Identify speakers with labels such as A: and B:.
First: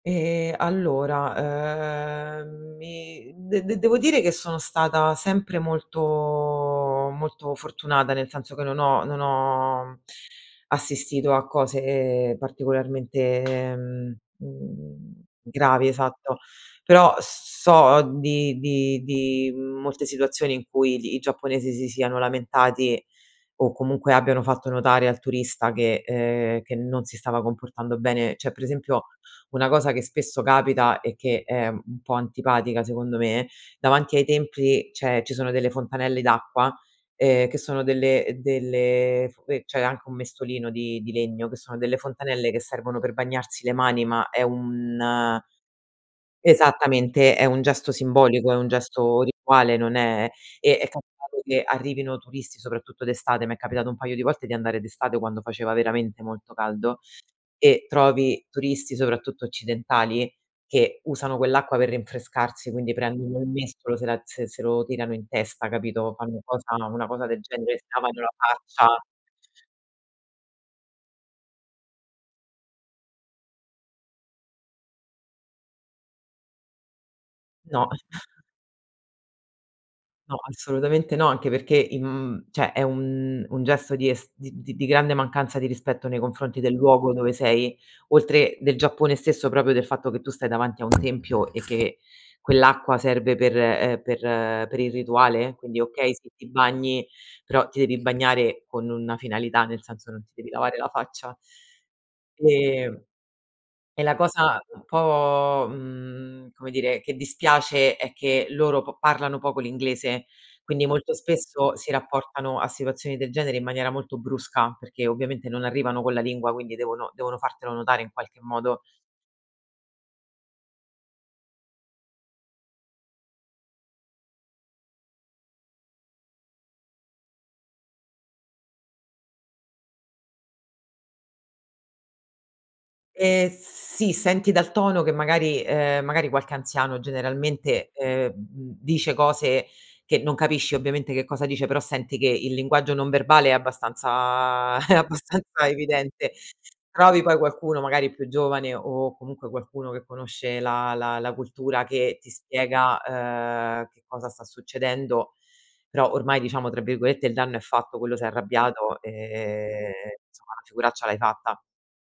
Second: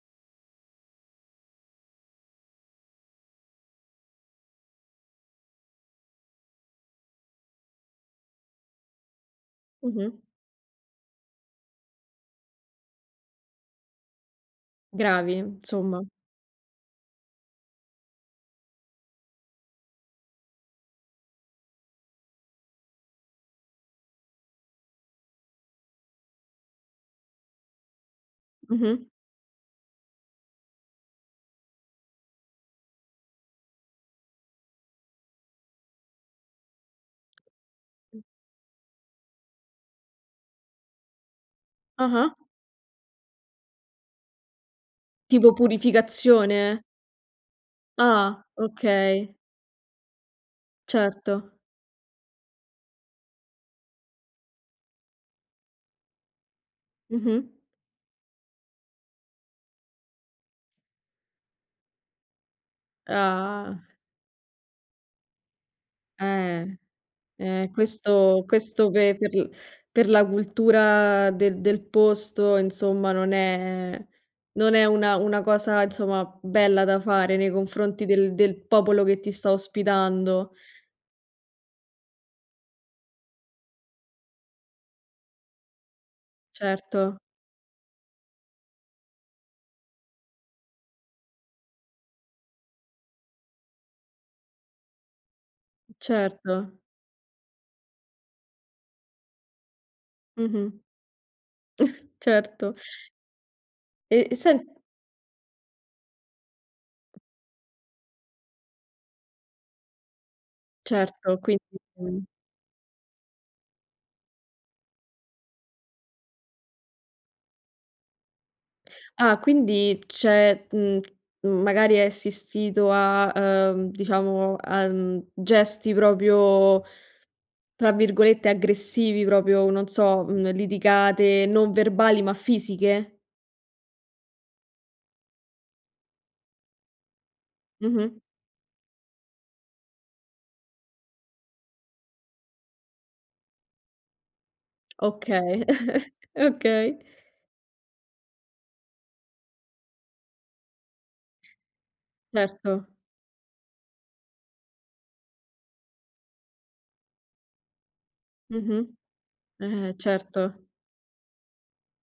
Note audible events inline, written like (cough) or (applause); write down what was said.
A: Ehm, allora, ehm, mi de de devo dire che sono stata sempre molto molto fortunata, nel senso che non ho non ho
B: Mh-mh.
A: assistito a cose particolarmente mhmm, mhmm,
B: Gravi
A: gravi,
B: insomma.
A: esatto. Però s so di di di molte situazioni in cui gli i giapponesi si siano lamentati o comunque abbiano fatto notare al turista che ehm, che non si stava comportando bene. C'è per
B: Mh-mh.
A: esempio una cosa che spesso capita e che è un po' antipatica secondo me, davanti ai templi c'è ci sono delle fontanelle d'acqua, ehm, che sono delle delle sque c'è anche un mestolino di di legno che sono delle
B: Ah-ah.
A: fontanelle che servono per bagnarsi le mani, ma è un
B: Tipo purificazione?
A: Esattamente, è un gesto
B: Ah.
A: simbolico, è un gesto
B: Okay.
A: rituale, non è e è capitato
B: Certo.
A: che arrivino turisti, soprattutto d'estate, mi è capitato un paio di volte di andare d'estate quando faceva veramente molto caldo,
B: Mh-mh.
A: e trovi turisti soprattutto occidentali che usano quell'acqua per rinfrescarsi, quindi prendono il
B: Ah.
A: mestolo, se la se se lo tirano in testa, capito, fanno
B: Eh.
A: cosa una cosa del
B: Eh,
A: genere, si lavano la
B: questo
A: faccia.
B: questo pe per per la cultura del del posto insomma non è non è una una cosa insomma bella da fare nei
A: No.
B: confronti del
A: (chuckles)
B: del popolo che ti sta
A: No,
B: ospitando.
A: assolutamente no, anche perché in mhmm, cioè è un un gesto di es di di grande mancanza di rispetto nei confronti del luogo
B: Certo.
A: dove sei, oltre del Giappone stesso proprio del fatto che tu stai davanti a un tempio e che quell'acqua serve per, ehm, per per il rituale, quindi okay, sì ti
B: Certo.
A: bagni, però ti devi bagnare con una finalità, nel senso non ti devi
B: Mh-mh.
A: lavare la faccia.
B: (chuckles) Certo.
A: Ehm, e la
B: E
A: cosa,
B: sen
A: uhm, un po', mhmm, come dire che dispiace è che loro p parlano poco l'inglese, quindi molto
B: Certo,
A: spesso
B: quindi
A: si
B: sei
A: rapportano a situazioni del genere in maniera molto brusca, perché ovviamente non arrivano con la lingua, quindi devono devono fartelo notare in qualche modo.
B: Ah, quindi c'è, mhmm, magari hai assistito a, ehm, diciamo a, mhmm, gesti proprio tra virgolette "aggressivi", proprio non so, uhm, litigate non verbali ma fisiche?
A: Ehm, sì, senti dal tono che magari, ehm, magari qualche anziano generalmente,
B: Mh-mh.
A: ehm, m m dice cose che non capisci ovviamente che cosa dice, però senti che il linguaggio non verbale è abbastanza (chuckles) è
B: Okay,
A: abbastanza
B: (chuckles)
A: evidente.
B: okay.
A: Trovi poi qualcuno magari più giovane o comunque qualcuno che conosce la la la cultura che ti
B: Certo.
A: spiega, ehm, che cosa sta succedendo. Però ormai diciamo tra virgolette "il danno è fatto", quello s'è
B: Mh-mh.
A: arrabbiato, ehm,
B: Eh,
A: insomma, la
B: certo.
A: figuraccia l'hai fatta.